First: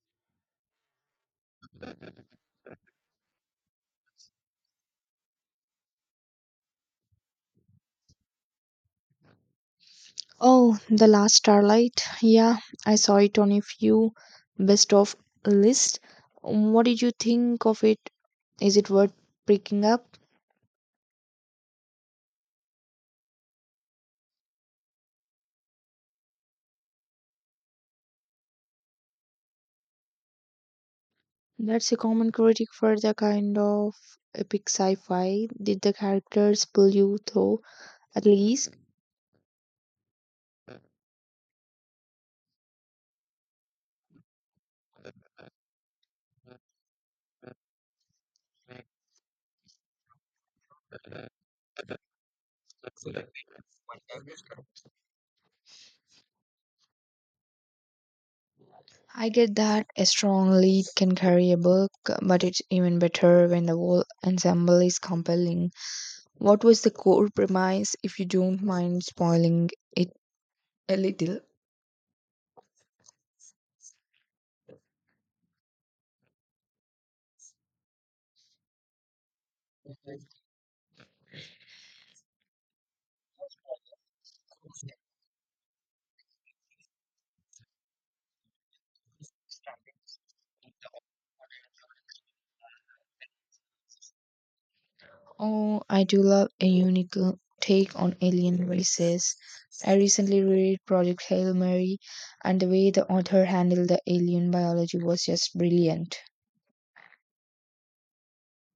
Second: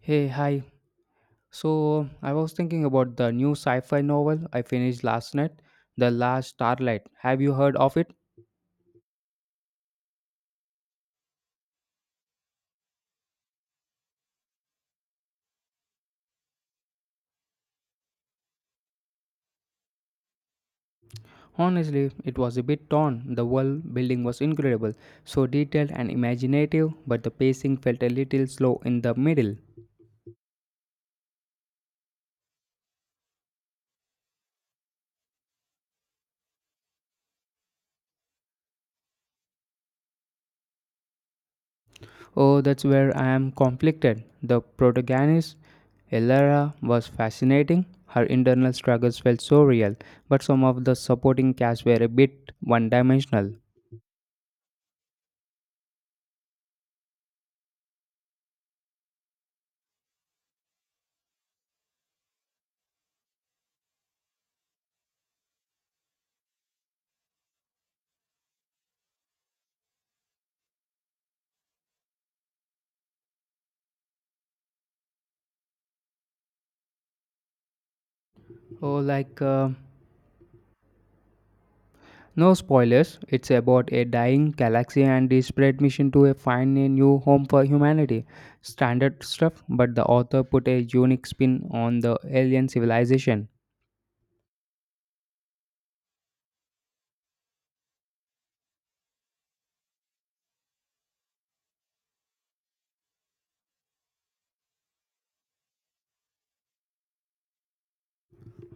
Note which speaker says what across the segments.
Speaker 1: Hey, hi. So, I was thinking about the new sci fi novel I finished last night, The Last Starlight. Have you heard of it?
Speaker 2: Oh, The Last Starlight. Yeah, I saw it on a few best of list. What did you think of it? Is it worth picking up?
Speaker 1: Honestly, it was a bit torn. The world building was incredible, so detailed and imaginative, but the pacing felt a little slow in the middle.
Speaker 2: That's a common critic for the kind of epic sci-fi. Did the characters pull you through at least?
Speaker 1: Oh, that's where I am conflicted. The protagonist, Elara, was fascinating. Her internal struggles felt so real, but some of the supporting cast were a bit one dimensional.
Speaker 2: I get that a strong lead can carry a book, but it's even better when the whole ensemble is compelling. What was the core premise, if you don't mind spoiling it a little?
Speaker 1: Oh, like. Uh, No spoilers, it's about a dying galaxy and its desperate mission to find a new home for humanity. Standard stuff, but the author put a unique spin on the alien civilization.
Speaker 2: Oh, I do love a unique take on alien races. I recently read Project Hail Mary, and the way the author handled the alien biology was just brilliant.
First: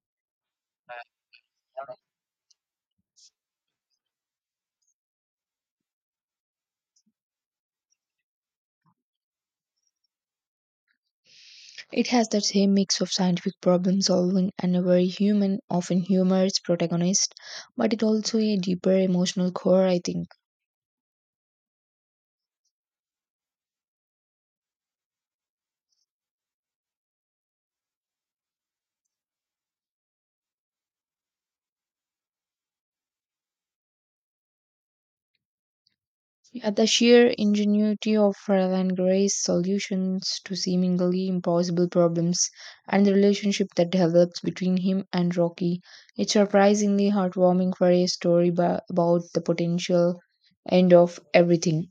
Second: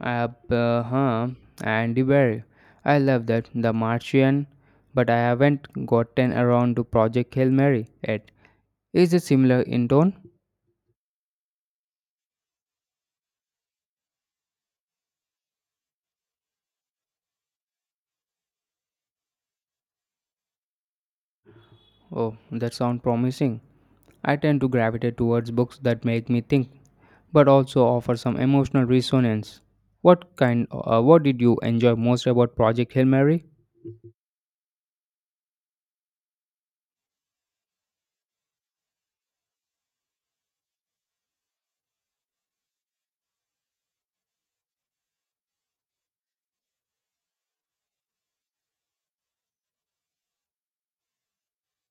Speaker 1: Abraham and Dewey. I love that, The Martian, but I haven't gotten around to Project Hail Mary yet. Is it similar in tone?
Speaker 2: It has that same mix of scientific problem solving and a very human, often humorous protagonist, but it also a deeper emotional core, I think.
Speaker 1: Oh, that sounds promising. I tend to gravitate towards books that make me think, but also offer some emotional resonance. What kind? What did you enjoy most about Project Hail Mary
Speaker 2: Yeah, the sheer ingenuity of Fräulein Gray's solutions to seemingly impossible problems and the relationship that develops between him and Rocky. It's surprisingly heartwarming for a story about the potential end of everything.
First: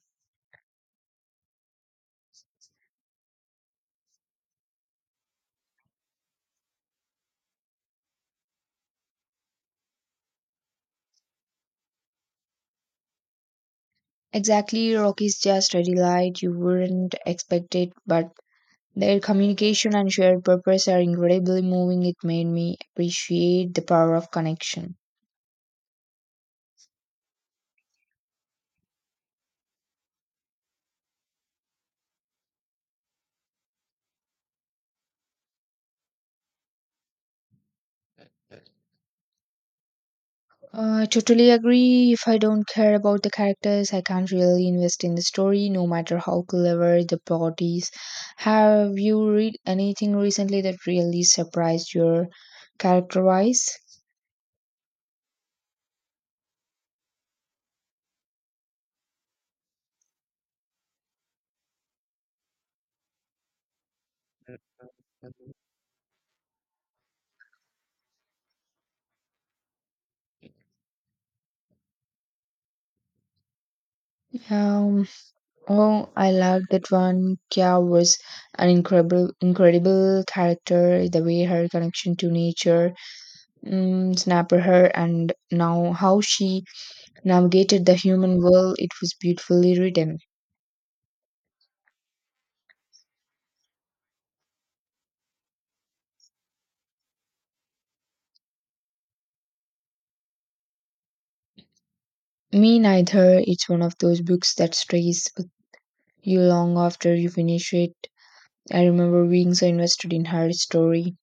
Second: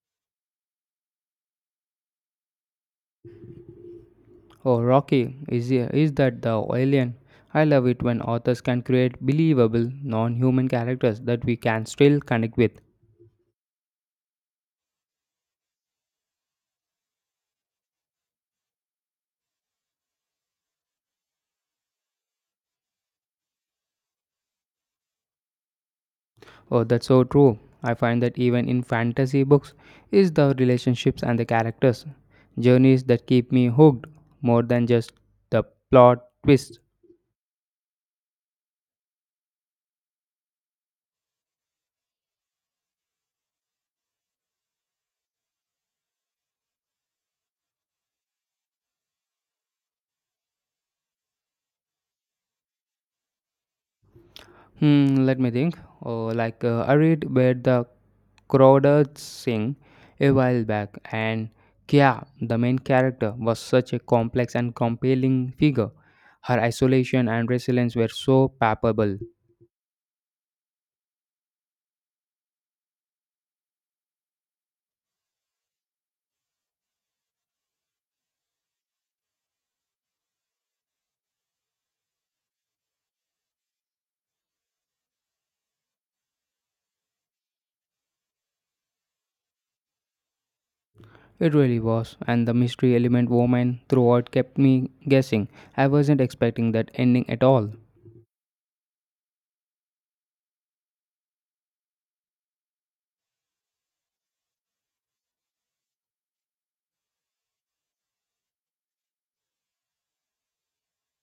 Speaker 1: or Rocky? Is that the alien? I love it when authors can create believable, non-human characters that we can still connect with.
Speaker 2: Exactly, Rocky's just a delight. You wouldn't expect it, but their communication and shared purpose are incredibly moving. It made me appreciate the power of connection.
Speaker 1: Oh, that's so true. I find that even in fantasy books, is the relationships and the characters journeys that keep me hooked more than just the plot twist.
Speaker 2: I totally agree. If I don't care about the characters, I can't really invest in the story, no matter how clever the plot is. Have you read anything recently that really surprised your character wise?
Speaker 1: Let me think. I read where the crowded sing a while back, and Kya, the main character, was such a complex and compelling figure. Her isolation and resilience were so palpable.
Speaker 2: Um, oh, I loved that one. Kya was an incredible character. The way her connection to nature, mm, snapper her, and now how she navigated the human world, it was beautifully written.
Speaker 1: It really was, and the mystery element woman throughout kept me guessing. I wasn't expecting that ending at all.
Speaker 2: Me neither. It's one of those books that stays with you long after you finish it. I remember being so invested in her story.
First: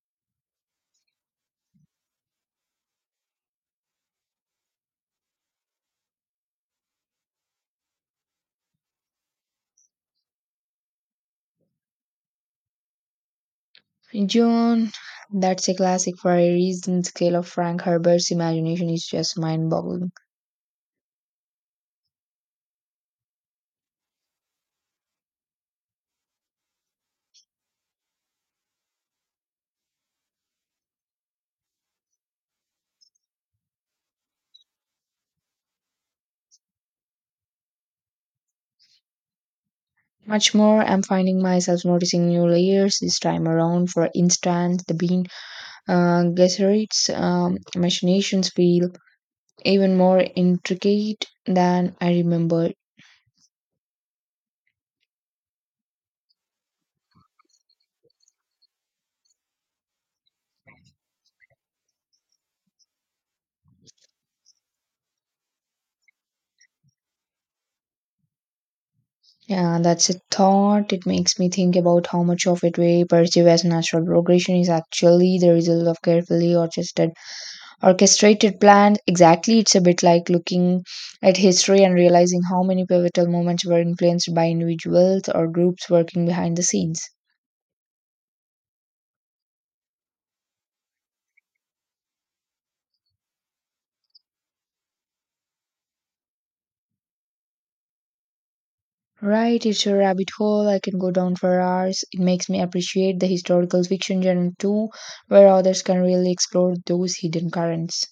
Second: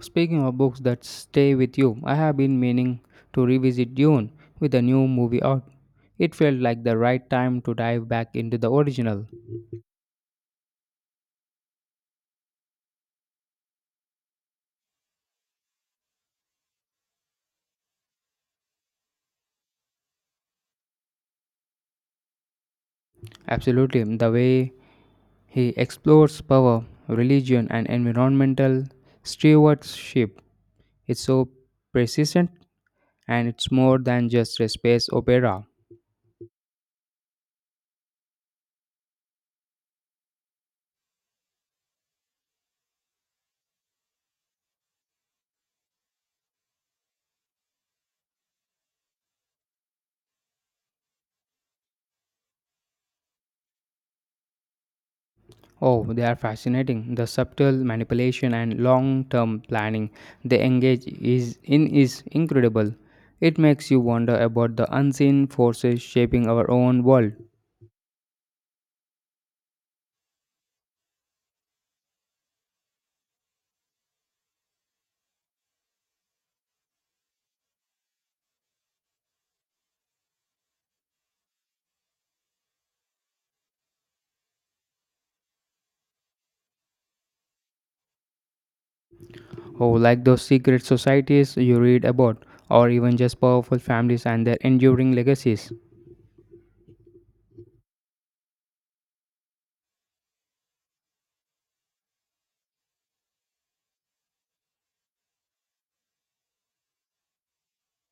Speaker 1: Speaking of books that stay with you, I have been meaning to revisit Dune with a new movie out. It felt like the right time to dive back into the original.
Speaker 2: Joan, that's a classic for a reason. The scale of Frank Herbert's imagination is just mind boggling.
Speaker 1: Absolutely, the way he explores power, religion, and environmental stewardship is so persistent and it's more than just a space opera.
Speaker 2: Much more, I'm finding myself noticing new layers this time around. For instance, the Bean Gesserit's machinations feel even more intricate than I remembered.
Speaker 1: Oh, they are fascinating. The subtle manipulation and long-term planning they engage is in is incredible. It makes you wonder about the unseen forces shaping our own world.
Speaker 2: Yeah, that's a thought. It makes me think about how much of it we perceive as natural progression is actually the result of carefully orchestrated plans. Exactly, it's a bit like looking at history and realizing how many pivotal moments were influenced by individuals or groups working behind the scenes.
Speaker 1: Oh, like those secret societies you read about, or even just powerful families and their enduring legacies.
Speaker 2: Right, it's a rabbit hole. I can go down for hours. It makes me appreciate the historical fiction genre too, where authors can really explore those hidden currents.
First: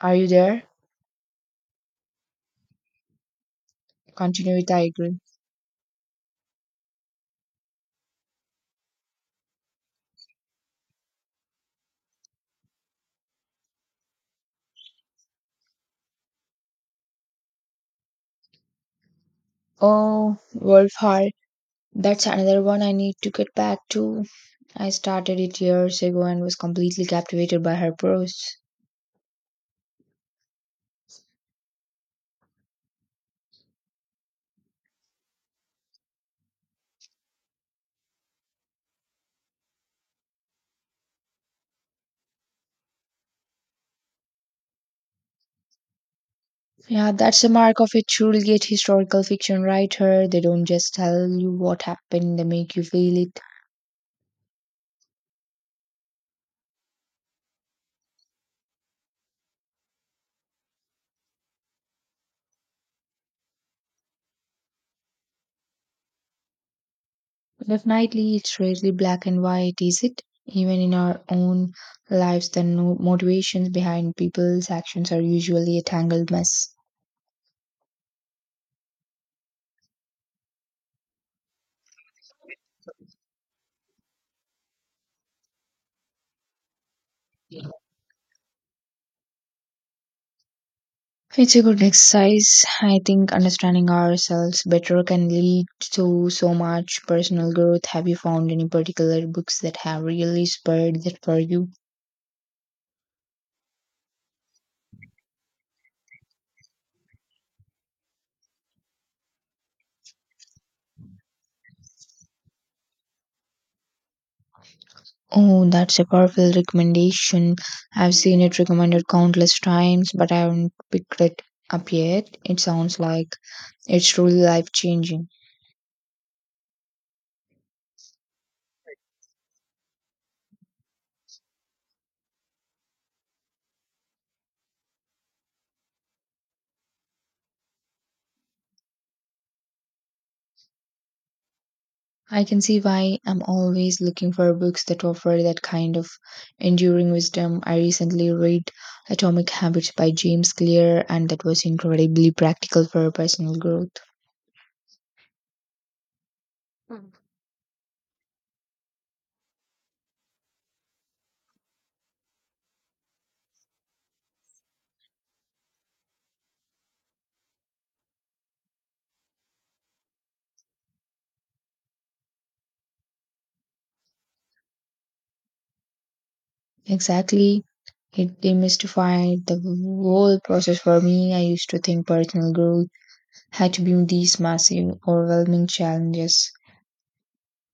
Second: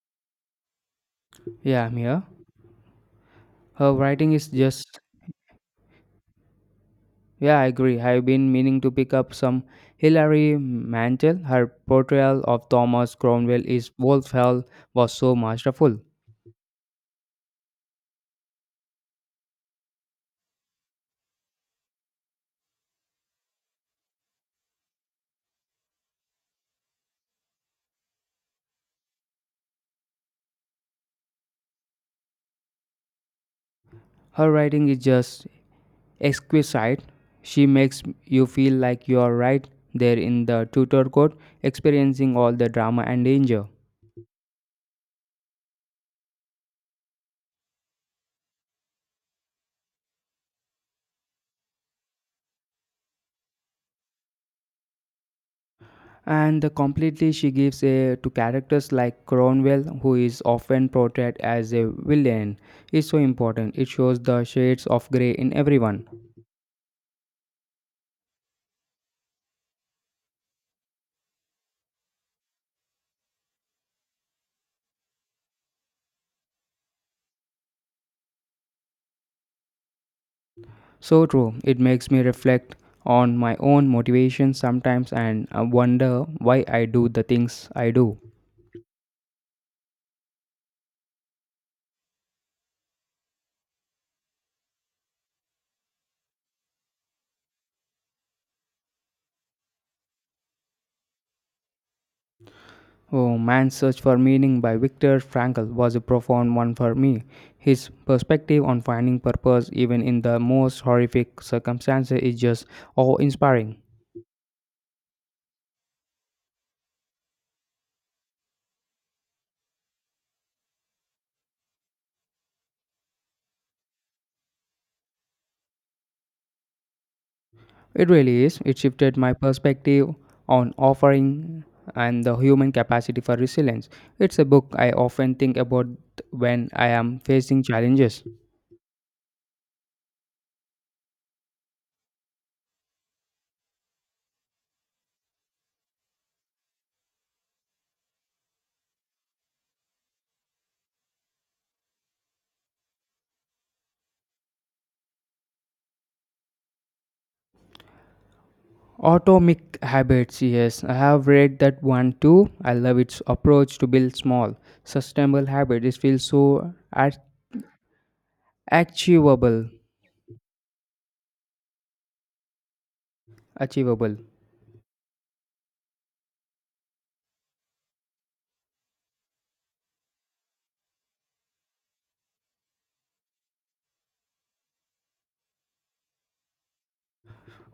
Speaker 2: Are you there?
Speaker 1: Yeah, I'm here. Her writing is
Speaker 2: Continue it, I
Speaker 1: just.
Speaker 2: agree.
Speaker 1: Yeah, I agree. I've been meaning to pick up some Hilary Mantel. Her portrayal of Thomas Cromwell is Wolf Hell was so masterful.
Speaker 2: Oh, Wolf Hall. That's another one I need to get back to. I started it years ago and was completely captivated by her prose.
Speaker 1: Her writing is just exquisite. She makes you feel like you are right there in the Tudor court, experiencing all the drama and danger.
Speaker 2: Yeah, that's the mark of a truly great historical fiction writer. They don't just tell you what happened, they make you feel it.
Speaker 1: And the completely, she gives a, to characters like Cromwell, who is often portrayed as a villain, is so important. It shows the shades of grey in everyone.
Speaker 2: Definitely, it's rarely black and white, is it? Even in our own lives, the motivations behind people's actions are usually a tangled mess.
Speaker 1: So true. It makes me reflect on my own motivation sometimes and wonder why I do the things I do.
Speaker 2: It's a good exercise. I think understanding ourselves better can lead to so much personal growth. Have you found any particular books that have really spurred that for you?
Speaker 1: Oh, Man's Search for Meaning by Viktor Frankl was a profound one for me. His perspective on finding purpose even in the most horrific circumstances is just awe inspiring.
Speaker 2: Oh, that's a powerful recommendation. I've seen it recommended countless times, but I haven't picked it up yet. It sounds like it's truly life changing.
Speaker 1: It really is. It shifted my perspective on offering and the human capacity for resilience. It's a book I often think about when I am facing challenges.
Speaker 2: I can see why I'm always looking for books that offer that kind of enduring wisdom. I recently read Atomic Habits by James Clear, and that was incredibly practical for personal growth. Mm.
Speaker 1: Atomic Habits, yes, I have read that one too. I love its approach to build small, sustainable habits. It feels so achievable. Achievable.
Speaker 2: Exactly. It demystified the whole process for me. I used to think personal growth had to be these massive, overwhelming challenges.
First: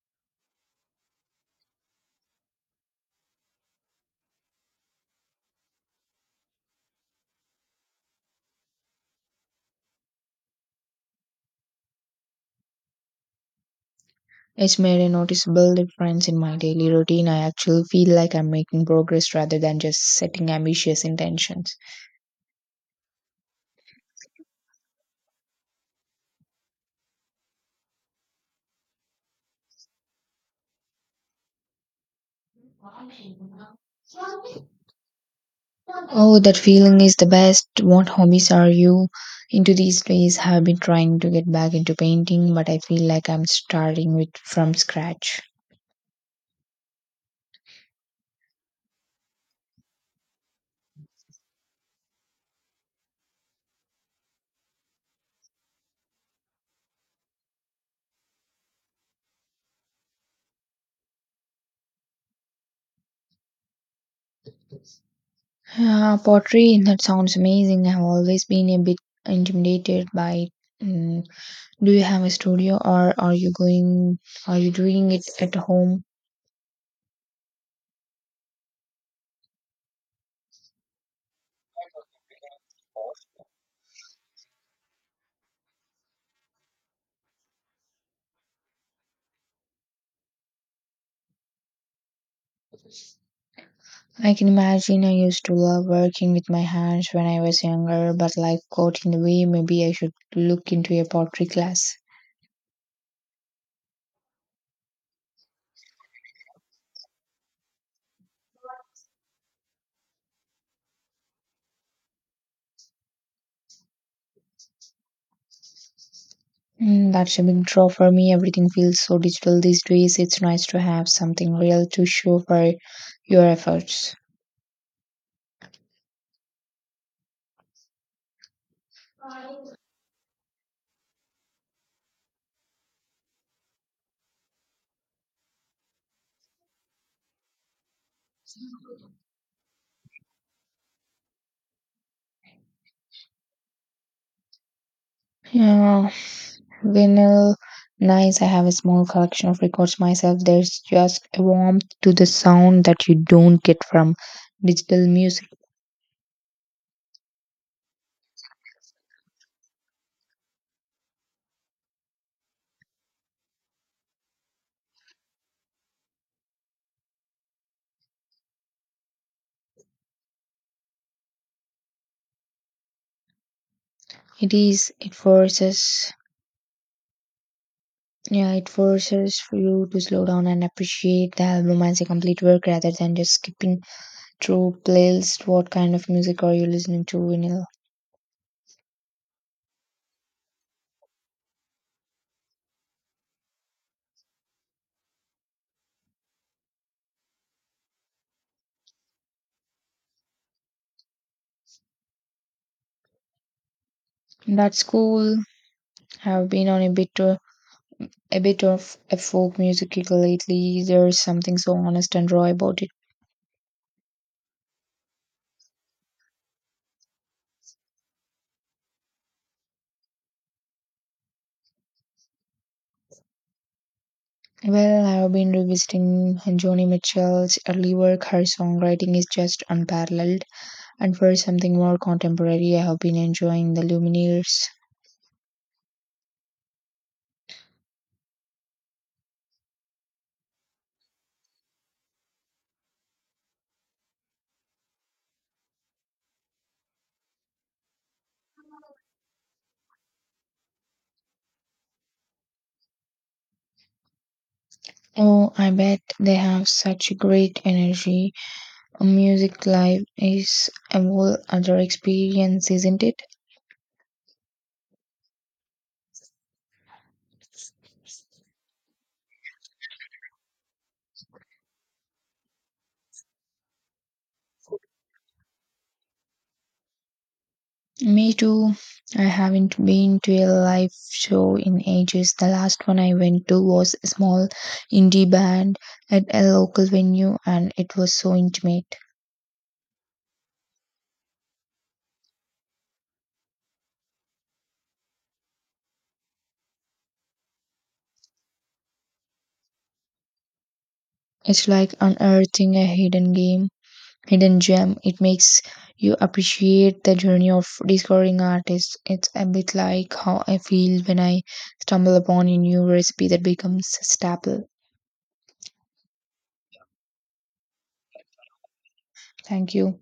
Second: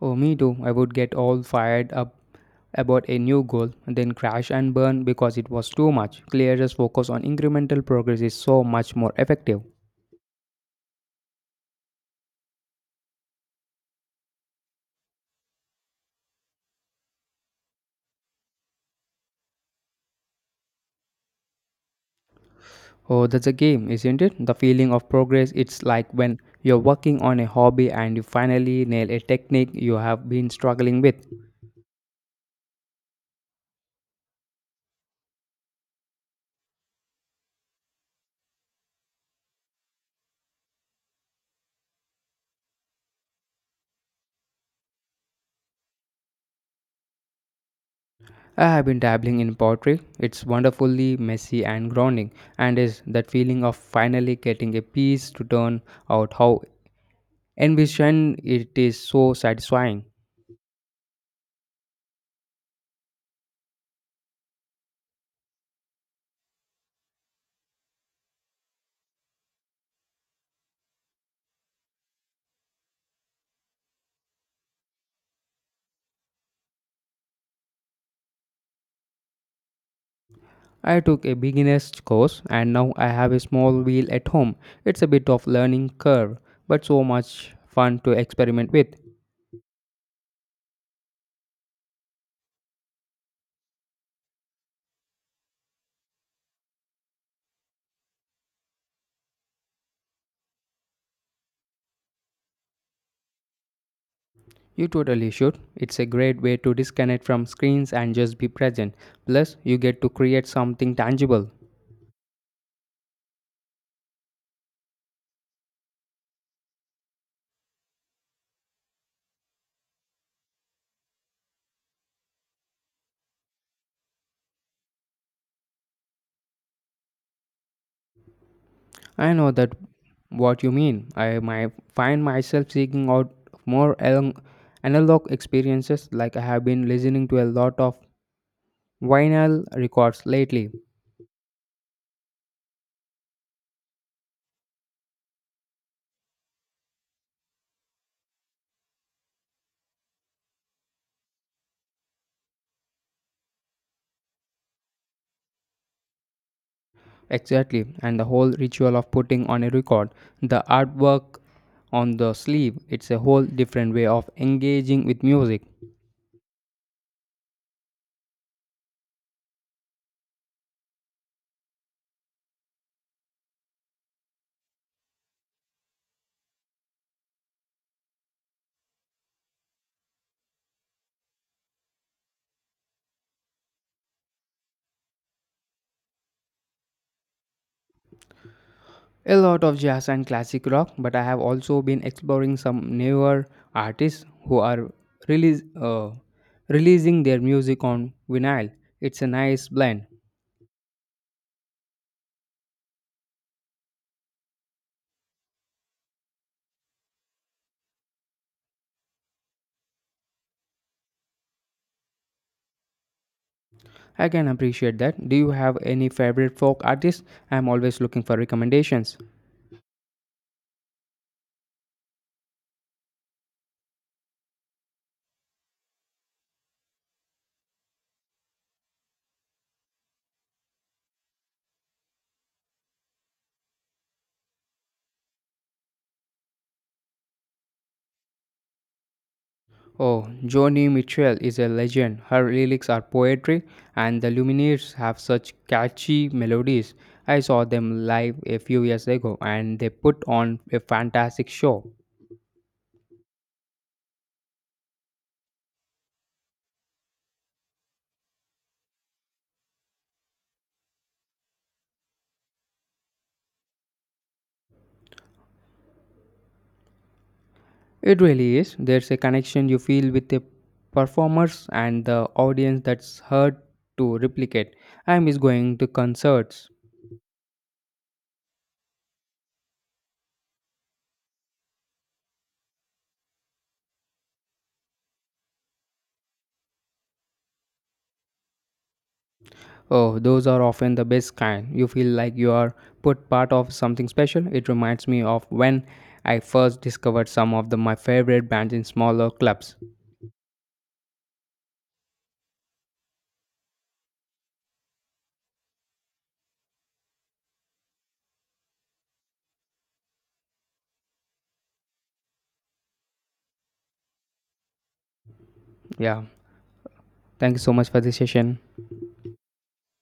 Speaker 1: Oh, me too. I would get all fired up about a new goal, then crash and burn because it was too much. Clearest focus on incremental progress is so much more effective.
Speaker 2: It's made a noticeable difference in my daily routine. I actually feel like I'm making progress rather than just setting ambitious intentions.
Speaker 1: Oh, that's a game, isn't it? The feeling of progress, it's like when you're working on a hobby and you finally nail a technique you have been struggling with.
Speaker 2: Oh, that feeling is the best. What hobbies are you into these days? Have been trying to get back into painting, but I feel like I'm starting with from scratch.
Speaker 1: I have been dabbling in pottery. It's wonderfully messy and grounding, and is that feeling of finally getting a piece to turn out how envisioned it is so satisfying.
Speaker 2: Yeah, pottery, that sounds amazing. I've always been a bit intimidated by it. Mm, do you have a studio or are you doing it at home?
Speaker 1: I took a beginner's course and now I have a small wheel at home. It's a bit of learning curve, but so much fun to experiment with.
Speaker 2: I can imagine I used to love working with my hands when I was younger, but life got in the way. Maybe I should look into a pottery class.
Speaker 1: You totally should. It's a great way to disconnect from screens and just be present. Plus, you get to create something tangible.
Speaker 2: Mm, that's a big draw for me. Everything feels so digital these days. It's nice to have something real to show for your efforts.
Speaker 1: I know that what you mean. I might find myself seeking out more along- analog experiences like I have been listening to a lot of vinyl records lately.
Speaker 2: Yeah, vinyl, nice. I have a small collection of records myself. There's just a warmth to the sound that you don't get from digital music.
Speaker 1: Exactly, and the whole ritual of putting on a record, the artwork on the sleeve, it's a whole different way of engaging with music.
Speaker 2: It is, yeah, it forces for you to slow down and appreciate the album as a complete work rather than just skipping through playlists. What kind of music are you listening to, vinyl?
Speaker 1: A lot of jazz and classic rock, but I have also been exploring some newer artists who are release, uh, releasing their music on vinyl. It's a nice blend.
Speaker 2: That's cool. Have been on a bit of a folk music kick lately. There's something so honest and raw about it.
Speaker 1: I can appreciate that. Do you have any favorite folk artists? I'm always looking for recommendations.
Speaker 2: Well, I have been revisiting Joni Mitchell's early work. Her songwriting is just unparalleled. And for something more contemporary, I have been enjoying the Lumineers.
Speaker 1: Oh, Joni Mitchell is a legend. Her lyrics are poetry, and the Lumineers have such catchy melodies. I saw them live a few years ago, and they put on a fantastic show.
Speaker 2: Oh, I bet they have such great energy. Music live is a whole other experience, isn't it?
Speaker 1: It really is. There's a connection you feel with the performers and the audience that's hard to replicate. I miss going to concerts.
Speaker 2: Me too. I haven't been to a live show in ages. The last one I went to was a small indie band at a local venue and it was so intimate.
Speaker 1: Oh, those are often the best kind. You feel like you are put part of something special. It reminds me of when I first discovered some of the, my favorite bands in smaller clubs.
Speaker 2: It's like unearthing a hidden gem. It makes you appreciate the journey of discovering artists. It's a bit like how I feel when I stumble upon a new recipe that becomes a staple.
Speaker 1: Yeah. Thank you so much for this session.
Speaker 2: Thank you.